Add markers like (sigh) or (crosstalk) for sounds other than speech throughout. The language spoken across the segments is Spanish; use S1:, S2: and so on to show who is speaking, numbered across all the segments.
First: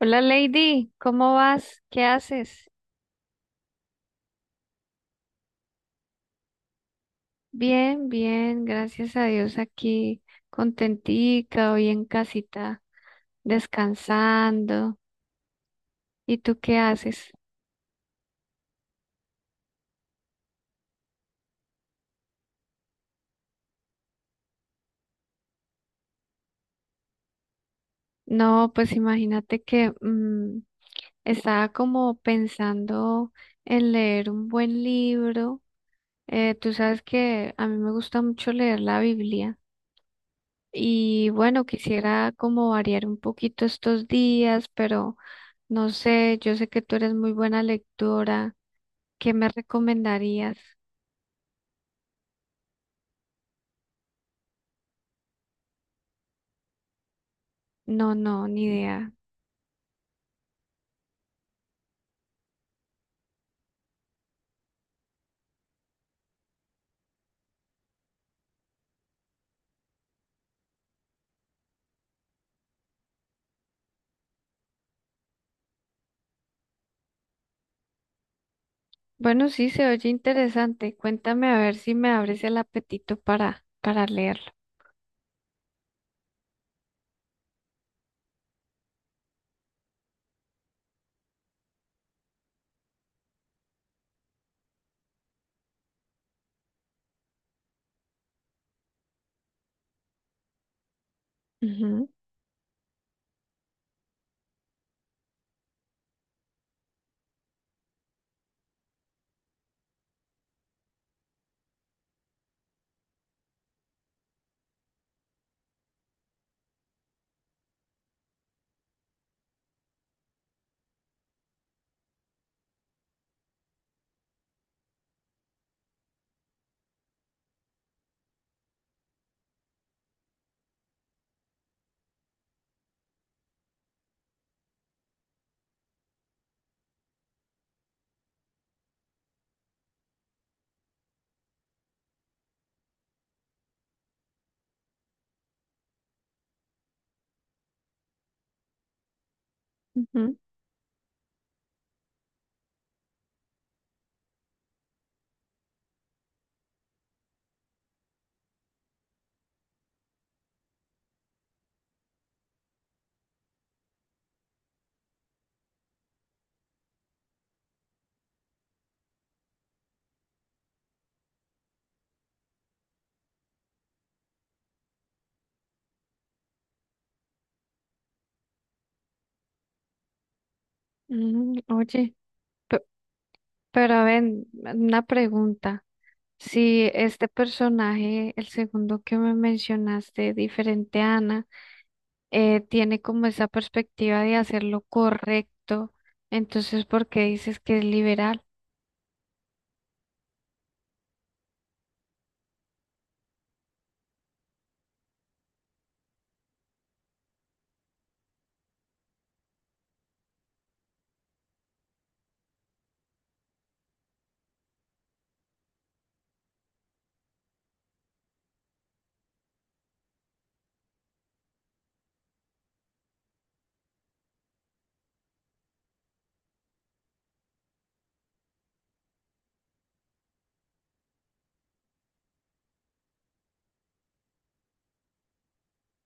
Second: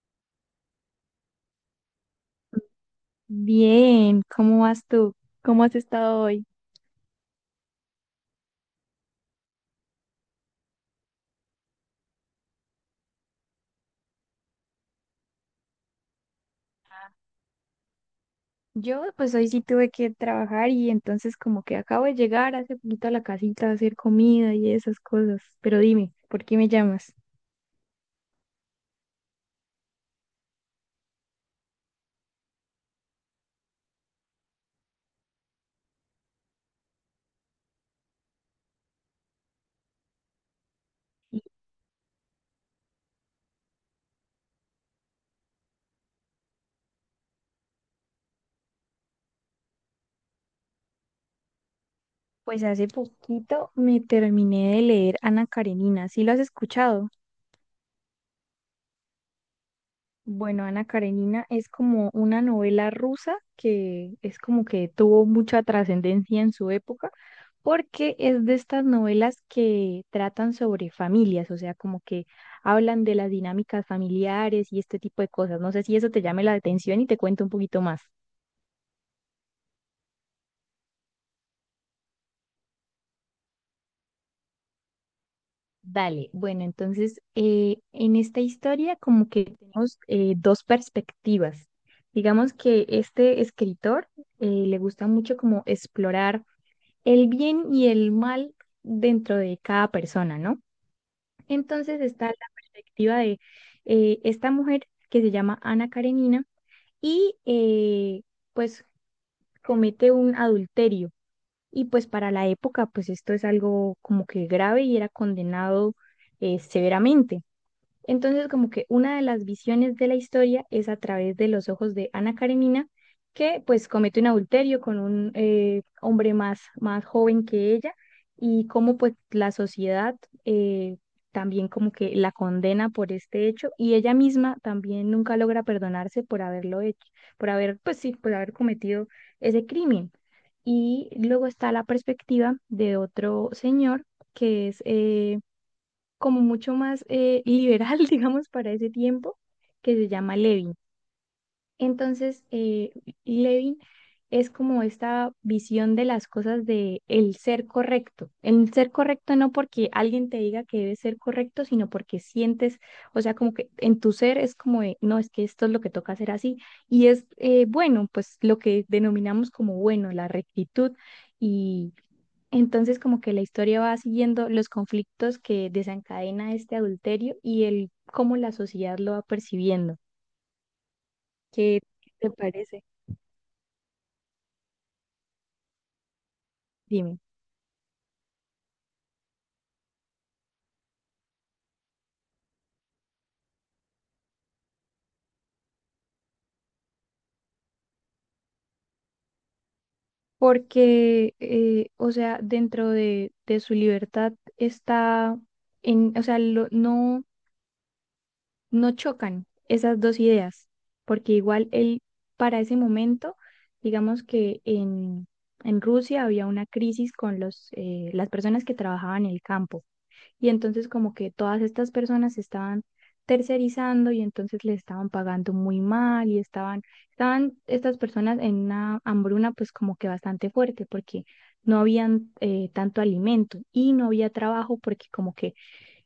S1: Hola Lady, ¿cómo vas? ¿Qué haces?
S2: Bien, ¿cómo vas tú? ¿Cómo has estado hoy?
S1: Bien, bien, gracias a Dios aquí, contentica, hoy en casita, descansando. ¿Y tú qué haces?
S2: Yo pues hoy sí tuve que trabajar y entonces como que acabo de llegar hace poquito a la casita a hacer comida y esas cosas. Pero dime, ¿por qué me llamas?
S1: No, pues imagínate que estaba como pensando en leer un buen libro. Tú sabes que a mí me gusta mucho leer la Biblia. Y bueno, quisiera como variar un poquito estos días, pero no sé, yo sé que tú eres muy buena lectora. ¿Qué me recomendarías?
S2: Pues hace poquito me terminé de leer Ana Karenina, ¿sí lo has escuchado?
S1: No, no, ni idea.
S2: Bueno, Ana Karenina es como una novela rusa que es como que tuvo mucha trascendencia en su época porque es de estas novelas que tratan sobre familias, o sea, como que hablan de las dinámicas familiares y este tipo de cosas. No sé si eso te llame la atención y te cuento un poquito más.
S1: Bueno, sí, se oye interesante. Cuéntame a ver si me abres el apetito para leerlo.
S2: Dale, bueno, entonces en esta historia como que tenemos dos perspectivas. Digamos que este escritor le gusta mucho como explorar el bien y el mal dentro de cada persona, ¿no? Entonces
S1: Ujú,
S2: está la perspectiva de esta mujer que se llama Ana Karenina y pues comete un adulterio. Y pues para la época, pues esto es algo como que grave y era condenado severamente. Entonces, como que una de las visiones de la historia es a través de los ojos de Ana Karenina, que pues comete un adulterio con un hombre más, más joven que ella y cómo pues la sociedad eh, también como que la condena por este hecho y ella misma también nunca logra perdonarse por haberlo hecho, por haber, pues sí, por haber cometido ese crimen. Y luego está la perspectiva de otro señor que es como mucho más liberal, (laughs) digamos, para ese tiempo, que se llama
S1: ujú,
S2: Levin. Entonces, Levin es como esta visión de las cosas de el ser correcto. El ser correcto no porque alguien te diga que debe ser correcto, sino porque sientes, o sea, como que en tu ser es como de, no, es que esto es lo que toca hacer así. Y es bueno, pues lo que denominamos como bueno, la rectitud entonces, como que la historia va siguiendo los conflictos que desencadena este adulterio y el cómo la sociedad lo va percibiendo.
S1: ujú.
S2: ¿Qué
S1: Oye,
S2: te
S1: pe-
S2: parece?
S1: pero ven, una pregunta. Si
S2: Dime.
S1: este personaje, el segundo que me mencionaste, diferente a Ana, tiene como esa perspectiva de hacer lo correcto. Entonces, ¿por qué dices que es liberal?
S2: Porque, o sea, dentro de su libertad está en, o sea, no, no chocan esas dos ideas, porque igual él para ese momento, digamos que en Rusia había una crisis con los, las personas que trabajaban en el campo. Y entonces como que todas estas personas se estaban tercerizando y entonces le estaban pagando muy mal y estaban, estaban estas personas en una hambruna pues como que bastante fuerte porque no habían tanto alimento y no había trabajo porque como que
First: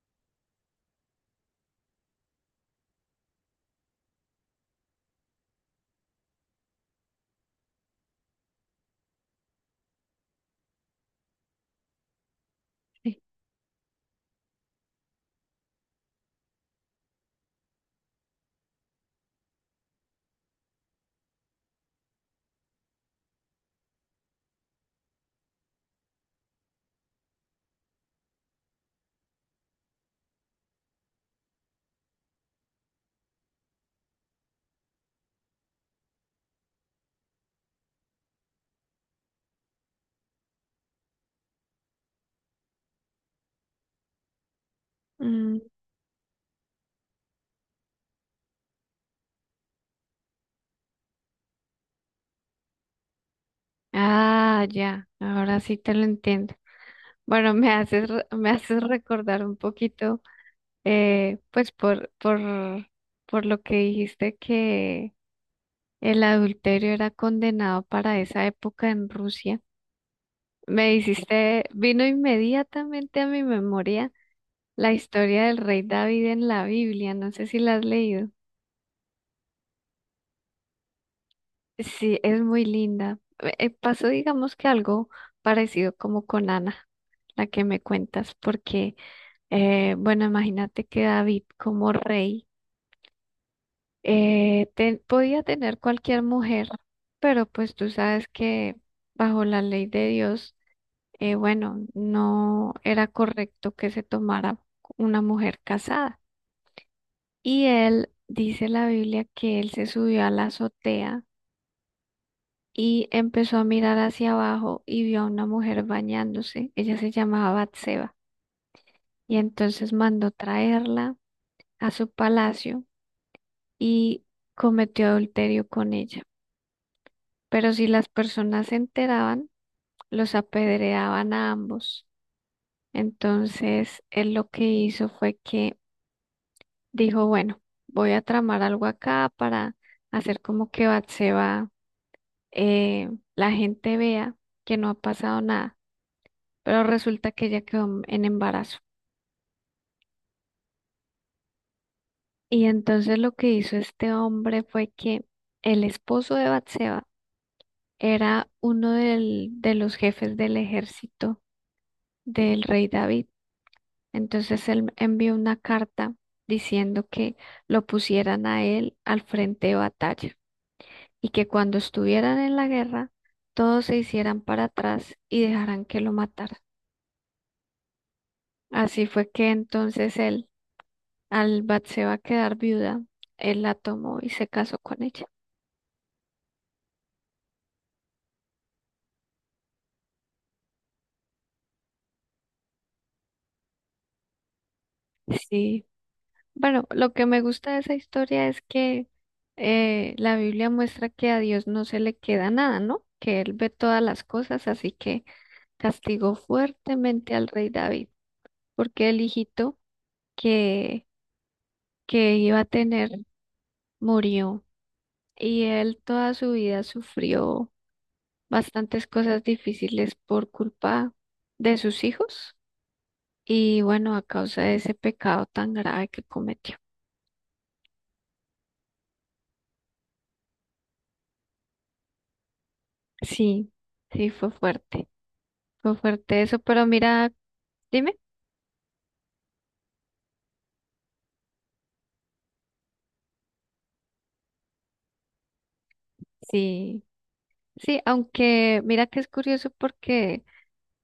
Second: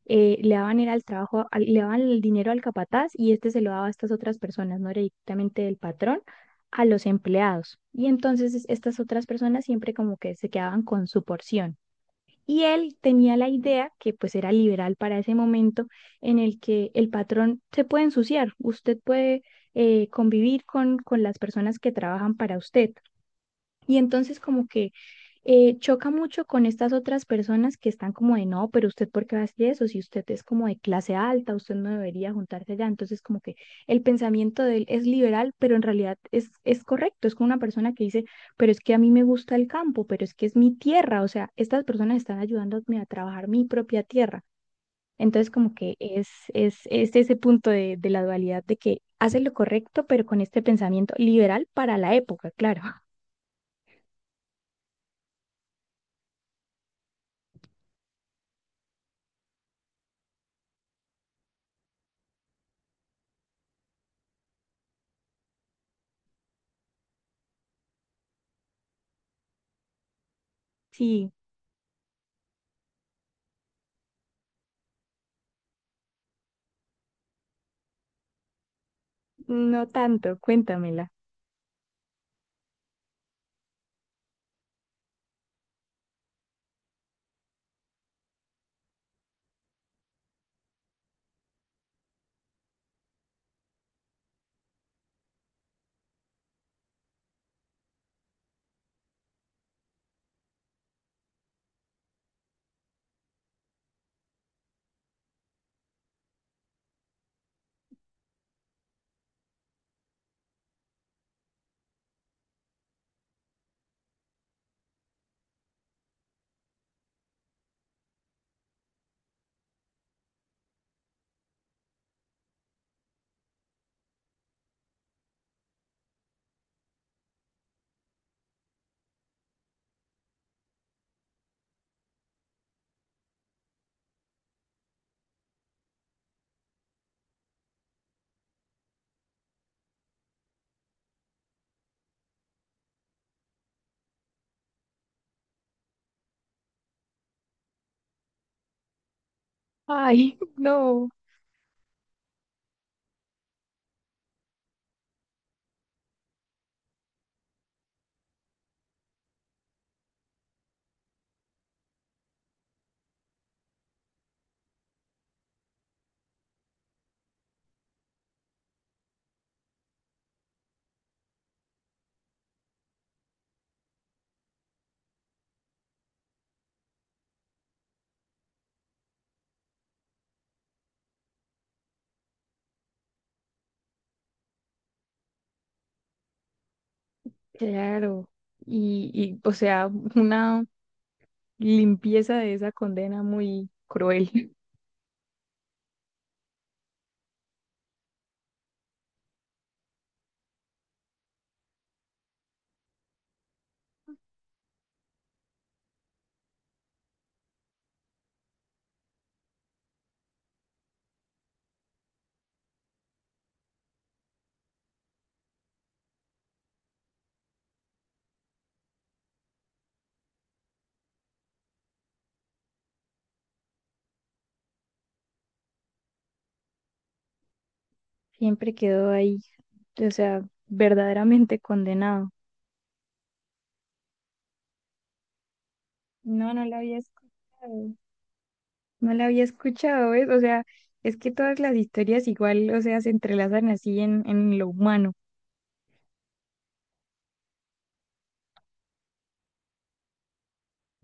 S2: le daban era el trabajo, le daban el dinero al capataz y este se lo daba a estas otras personas, no era directamente del patrón a los empleados. Y entonces estas otras personas siempre como que se quedaban con su porción. Y él
S1: (laughs) Sí.
S2: tenía la idea, que pues era liberal para ese momento, en el que el patrón se puede ensuciar, usted puede convivir con las personas que trabajan para usted. Y entonces como que choca mucho con estas otras personas que están como de no, pero usted por qué va a hacer eso, si usted es como de clase alta, usted no debería juntarse allá. Entonces, como que el pensamiento de él es liberal, pero en realidad es correcto. Es como una persona que dice, pero es que a mí me gusta el campo, pero es que es mi tierra. O sea, estas personas están ayudándome a trabajar mi propia tierra. Entonces,
S1: Mm.
S2: como que es ese punto de la dualidad de que hace lo correcto, pero con este pensamiento liberal para la época, claro. (laughs)
S1: Ah, ya, ahora sí te lo entiendo. Bueno, me haces, me haces recordar un poquito, eh, pues por, por, por lo que dijiste que el adulterio era condenado para esa época en Rusia. Me
S2: Sí,
S1: hiciste, vino inmediatamente a mi memoria la historia del rey David en la Biblia. No sé si la has leído.
S2: no tanto, cuéntamela.
S1: Sí, es muy linda. Pasó, digamos que algo parecido como con Ana, la que me cuentas, porque, bueno, imagínate que David como rey podía tener cualquier mujer, pero pues tú sabes que bajo la ley de Dios, bueno, no era correcto que se tomara una mujer casada. Y él, dice la Biblia, que él se subió a la azotea y empezó a mirar hacia abajo y vio a una mujer bañándose. Ella se llamaba Batseba y entonces mandó traerla a su palacio y cometió adulterio con ella. Pero si las personas se enteraban, los apedreaban a ambos. Entonces él lo que hizo fue que dijo, bueno, voy a tramar algo acá para hacer como que Batseba, eh, la gente vea que no ha pasado nada. Pero resulta que ella quedó en embarazo.
S2: Ay, no,
S1: Y entonces lo que hizo este hombre fue que el esposo de Batseba era de los jefes del ejército del rey David. Entonces él envió una carta diciendo que lo pusieran a él al frente de batalla y que cuando estuvieran en la guerra, todos se hicieran para atrás y dejaran que lo mataran. Así fue que entonces él Albat se va a quedar viuda. Él la tomó y se casó con ella.
S2: claro. Y, o sea, una limpieza de esa condena muy cruel.
S1: Sí. Bueno, lo que me gusta de esa historia es que la Biblia muestra que a Dios no se le queda nada, ¿no? Que Él ve todas las cosas, así que castigó fuertemente al rey David, porque el hijito que, que iba a tener murió y él toda su vida sufrió bastantes cosas difíciles por culpa de sus hijos. Y bueno, a causa de ese pecado tan grave que cometió.
S2: Siempre quedó ahí, o sea, verdaderamente condenado.
S1: Sí, sí, fue fuerte
S2: No,
S1: eso,
S2: no la
S1: pero
S2: había
S1: mira,
S2: escuchado.
S1: dime,
S2: No la había escuchado, ¿ves? O sea, es que todas las historias igual, o sea, se entrelazan así en lo humano.
S1: sí, sí, aunque mira que es curioso porque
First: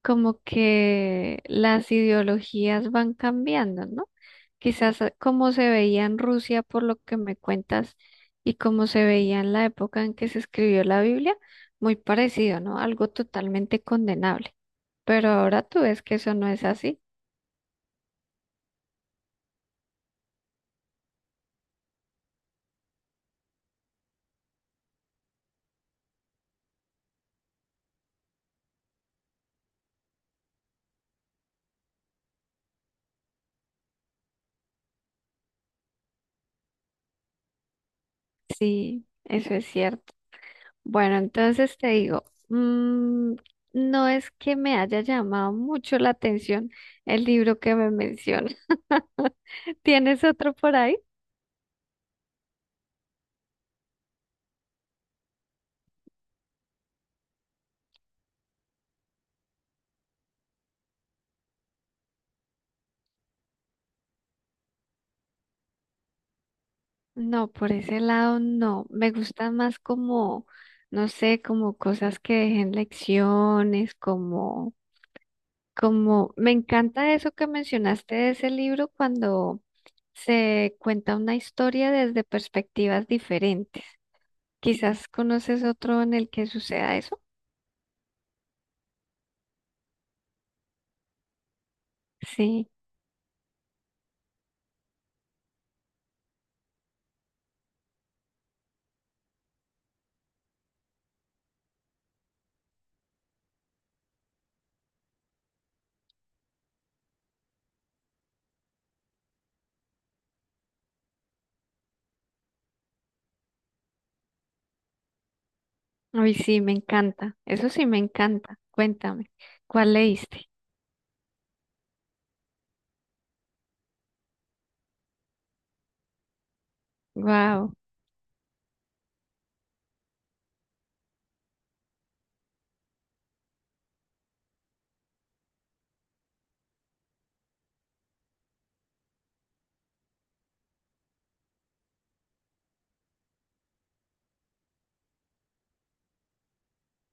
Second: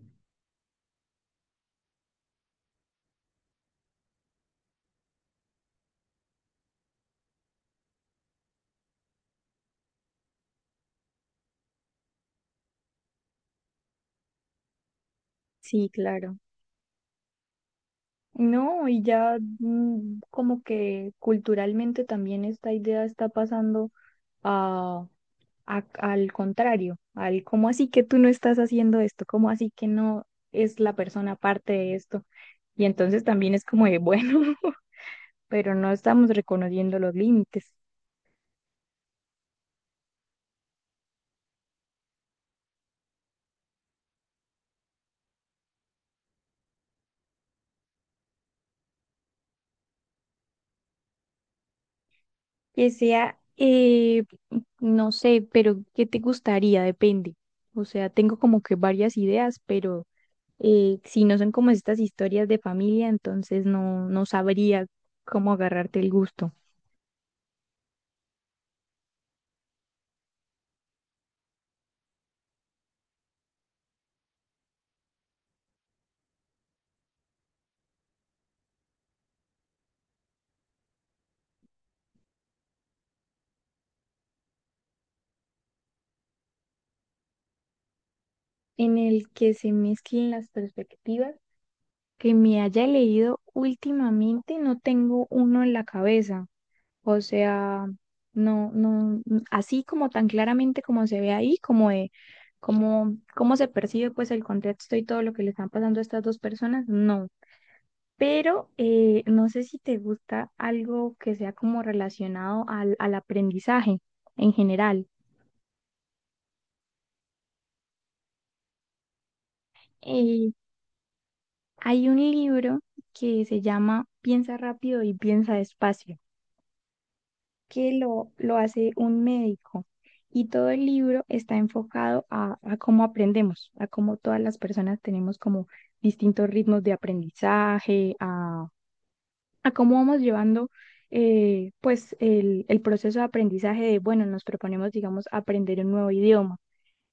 S1: como que las ideologías van cambiando, ¿no? Quizás como se veía en Rusia por lo que me cuentas y como se veía en la época en que se escribió la Biblia, muy parecido, ¿no? Algo totalmente condenable. Pero ahora tú
S2: Sí,
S1: ves que eso
S2: claro.
S1: no es así.
S2: No, y ya como que culturalmente también esta idea está pasando a al contrario, al cómo así que tú no estás haciendo esto, cómo así que no es la persona parte de esto. Y entonces también es como de, bueno, (laughs) pero no estamos reconociendo los límites.
S1: Sí, eso es cierto. Bueno, entonces te digo, mm, no es que me haya llamado mucho la atención el libro que me menciona. (laughs) ¿Tienes otro por ahí?
S2: Que sea, no sé, pero ¿qué te gustaría? Depende. O sea, tengo como que varias ideas, pero si no son como estas historias de familia, entonces no, no sabría cómo agarrarte el gusto.
S1: No, por ese lado no. Me gustan más no sé, como cosas que dejen lecciones, me encanta eso que mencionaste de ese libro cuando se cuenta una historia desde perspectivas diferentes. Quizás conoces otro en el que suceda eso.
S2: En el que se mezclen las perspectivas que me
S1: Sí,
S2: haya leído últimamente, no tengo uno en la cabeza. O sea, no, no, así como tan claramente como se ve ahí, como de cómo, cómo se percibe pues el contexto y todo lo que le están pasando a estas dos personas, no. Pero no sé si te gusta algo que sea como relacionado al, al aprendizaje en general.
S1: ay, sí, me encanta. Eso sí me encanta. Cuéntame, ¿cuál leíste?
S2: Eh, hay un libro que se llama Piensa rápido y piensa despacio.
S1: Wow.
S2: Que lo hace un médico. Y todo el libro está enfocado a cómo aprendemos, a cómo todas las personas tenemos como distintos ritmos de aprendizaje, a cómo vamos llevando pues el proceso de aprendizaje de, bueno, nos proponemos, digamos, aprender un nuevo idioma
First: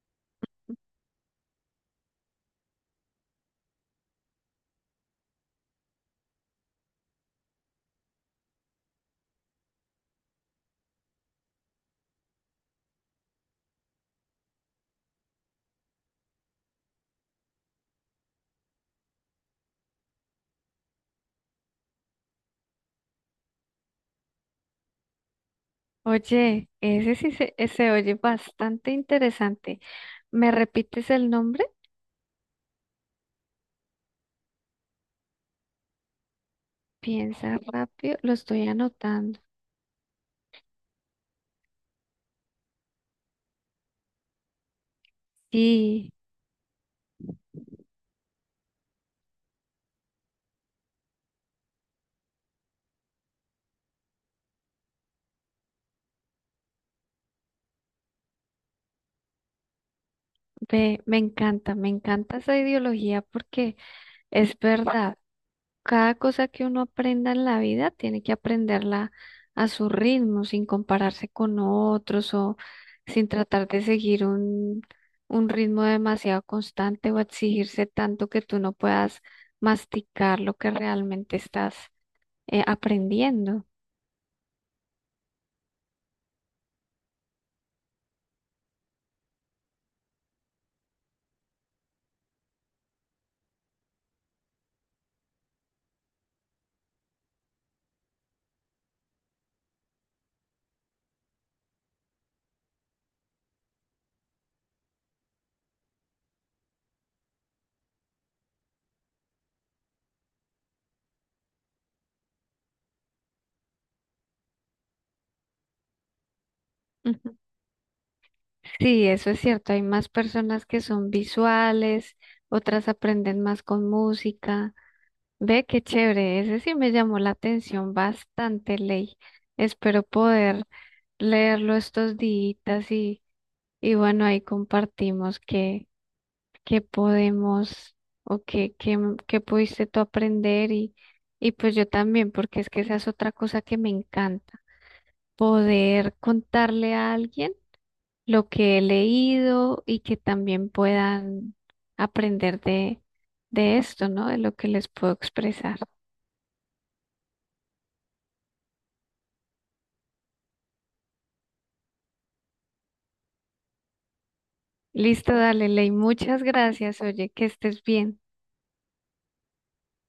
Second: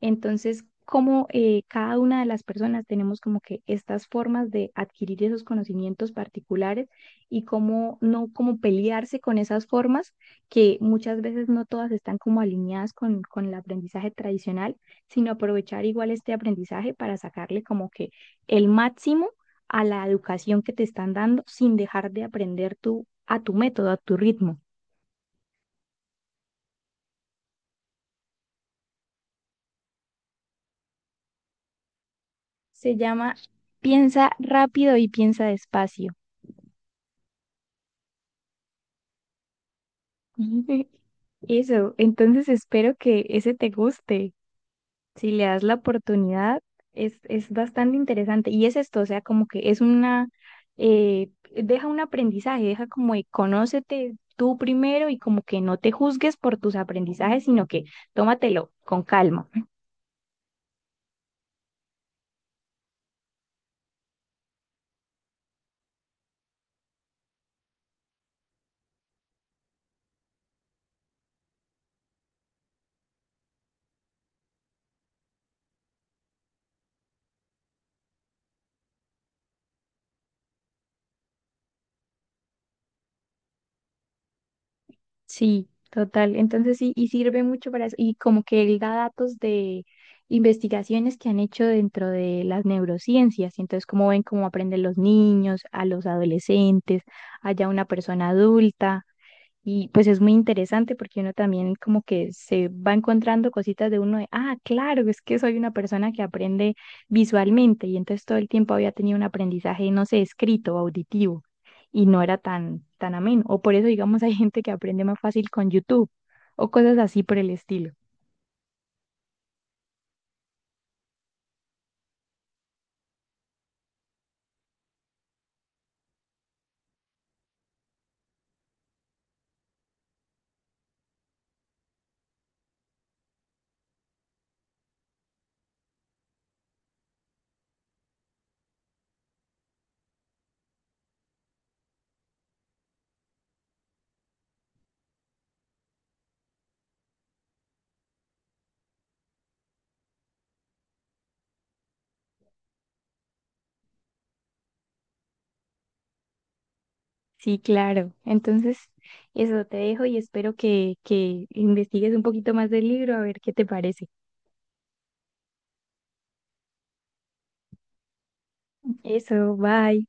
S2: entonces, como cada una de las personas tenemos como que estas formas de adquirir esos conocimientos particulares y cómo no como pelearse con esas formas que muchas veces no todas están como alineadas con el aprendizaje tradicional, sino aprovechar igual este aprendizaje para sacarle como que el máximo a la educación que te están dando sin dejar de aprender tú a tu método, a tu ritmo.
S1: Oye, se oye bastante interesante. ¿Me repites el nombre?
S2: Se llama Piensa rápido y piensa despacio.
S1: Piensa rápido, lo estoy anotando.
S2: Ujú. Eso, entonces espero que ese te guste. Si le das la
S1: Sí,
S2: oportunidad, es bastante interesante. Y es esto, o sea, como que es una, deja un aprendizaje, deja como de conócete tú primero y como que no te juzgues por tus aprendizajes, sino que tómatelo con calma.
S1: ve, me encanta esa ideología porque es verdad. Cada cosa que uno aprenda en la vida tiene que aprenderla a su ritmo, sin compararse con otros o sin tratar de seguir un ritmo demasiado constante o exigirse tanto que tú no puedas masticar lo que realmente estás aprendiendo.
S2: Sí, total. Entonces sí, y sirve mucho para eso. Y como que él da datos de investigaciones que han hecho dentro de las neurociencias. Y entonces, cómo ven cómo aprenden los niños, a los adolescentes, allá una persona adulta. Y pues es muy interesante porque uno también como que se va encontrando cositas de uno de, ah, claro, es que soy una persona que aprende visualmente y entonces todo el tiempo había tenido un aprendizaje, no sé, escrito, auditivo y no era tan, tan ameno. O por eso, digamos, (laughs) hay gente que aprende más fácil con YouTube o cosas así
S1: Ujú.
S2: por el estilo.
S1: Sí, eso es cierto. Hay más personas que son visuales, otras aprenden más con música. Ve qué chévere, ese sí me llamó la atención bastante, Ley. Espero poder leerlo estos días y bueno, ahí compartimos qué podemos o qué pudiste tú aprender y pues yo también, porque es que esa es otra cosa que me encanta, poder contarle a alguien lo que he leído y que también puedan aprender de esto, ¿no? De lo que les puedo expresar.
S2: Sí, claro. Entonces, eso te dejo y espero que investigues un poquito más del libro a ver qué te parece.
S1: Listo, dale, Ley. Muchas gracias. Oye, que estés bien.
S2: Eso, bye.